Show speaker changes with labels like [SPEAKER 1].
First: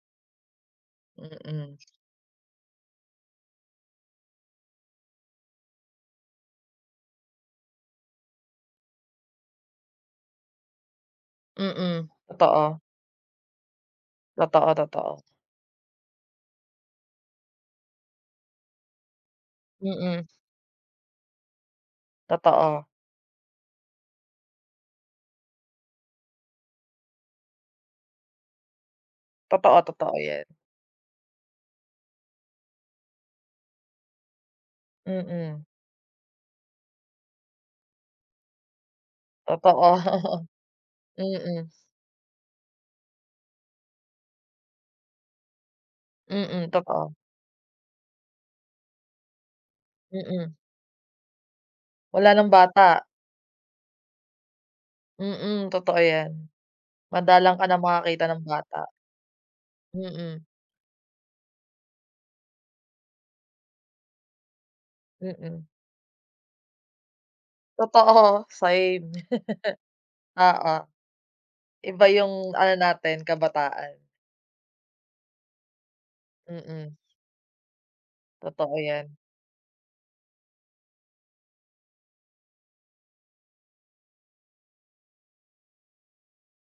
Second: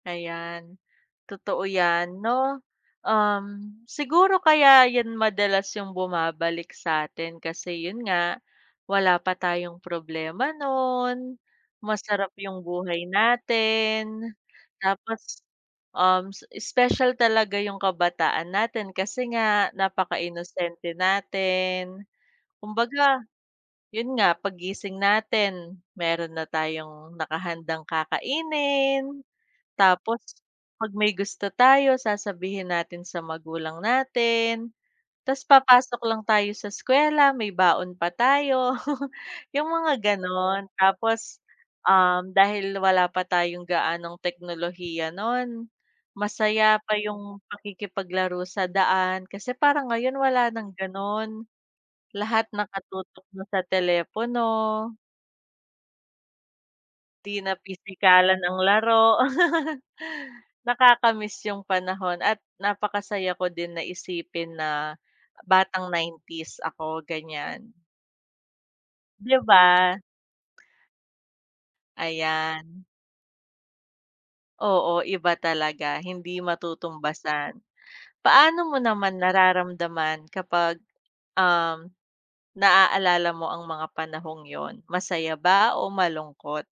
[SPEAKER 1] Ayan, totoo
[SPEAKER 2] Mm.
[SPEAKER 1] yan, 'no. Um, siguro kaya yan madalas yung bumabalik sa 'tin kasi yun nga wala pa tayong problema no'n,
[SPEAKER 2] Mm,
[SPEAKER 1] masarap yung
[SPEAKER 2] totoo.
[SPEAKER 1] buhay natin.
[SPEAKER 2] Totoo, totoo.
[SPEAKER 1] Tapos, um, special talaga yung kabataan natin, kasi nga
[SPEAKER 2] Mm.
[SPEAKER 1] napakainosente natin,
[SPEAKER 2] Totoo.
[SPEAKER 1] kumbaga yun nga paggising natin mayro'n na tayong nakahandang kakainin.
[SPEAKER 2] Totoo, totoo
[SPEAKER 1] Tapos
[SPEAKER 2] yan.
[SPEAKER 1] pag may gusto tayo sasabihin natin sa magulang natin, ta's
[SPEAKER 2] Mm.
[SPEAKER 1] papasok lang tayo sa eskwela may baon pa tayo yung mga
[SPEAKER 2] Totoo,
[SPEAKER 1] gano'n. Tapos,
[SPEAKER 2] mm.
[SPEAKER 1] um, dahil wala pa tayong gaanong teknolohiya no'n
[SPEAKER 2] Mm,
[SPEAKER 1] masaya pa
[SPEAKER 2] totoo.
[SPEAKER 1] yung pakikipaglaro sa daan kasi parang ngayon wala
[SPEAKER 2] Mm.
[SPEAKER 1] ng gano'n,
[SPEAKER 2] Wala
[SPEAKER 1] lahat
[SPEAKER 2] ng bata.
[SPEAKER 1] nakatutok na sa telepono.
[SPEAKER 2] Mm, totoo yan.
[SPEAKER 1] Di na
[SPEAKER 2] Madalang ka na makakita
[SPEAKER 1] pisikalan
[SPEAKER 2] ng
[SPEAKER 1] ang
[SPEAKER 2] bata.
[SPEAKER 1] laro.
[SPEAKER 2] Mm.
[SPEAKER 1] Nakakamiss yung panahon at napakasaya ko din na isipin na
[SPEAKER 2] Mm.
[SPEAKER 1] batang 90's ako ganyan.
[SPEAKER 2] Totoo, same.
[SPEAKER 1] 'Di ba?
[SPEAKER 2] Oo, iba yung ano
[SPEAKER 1] Ayan.
[SPEAKER 2] natin kabataan.
[SPEAKER 1] Oo, iba talaga hindi
[SPEAKER 2] Mm.
[SPEAKER 1] matutumbasan. Paano
[SPEAKER 2] Totoo
[SPEAKER 1] mo
[SPEAKER 2] yan.
[SPEAKER 1] naman nararamdaman kapag, um, naaalala mo ang mga panahong yun, masaya ba o malungkot?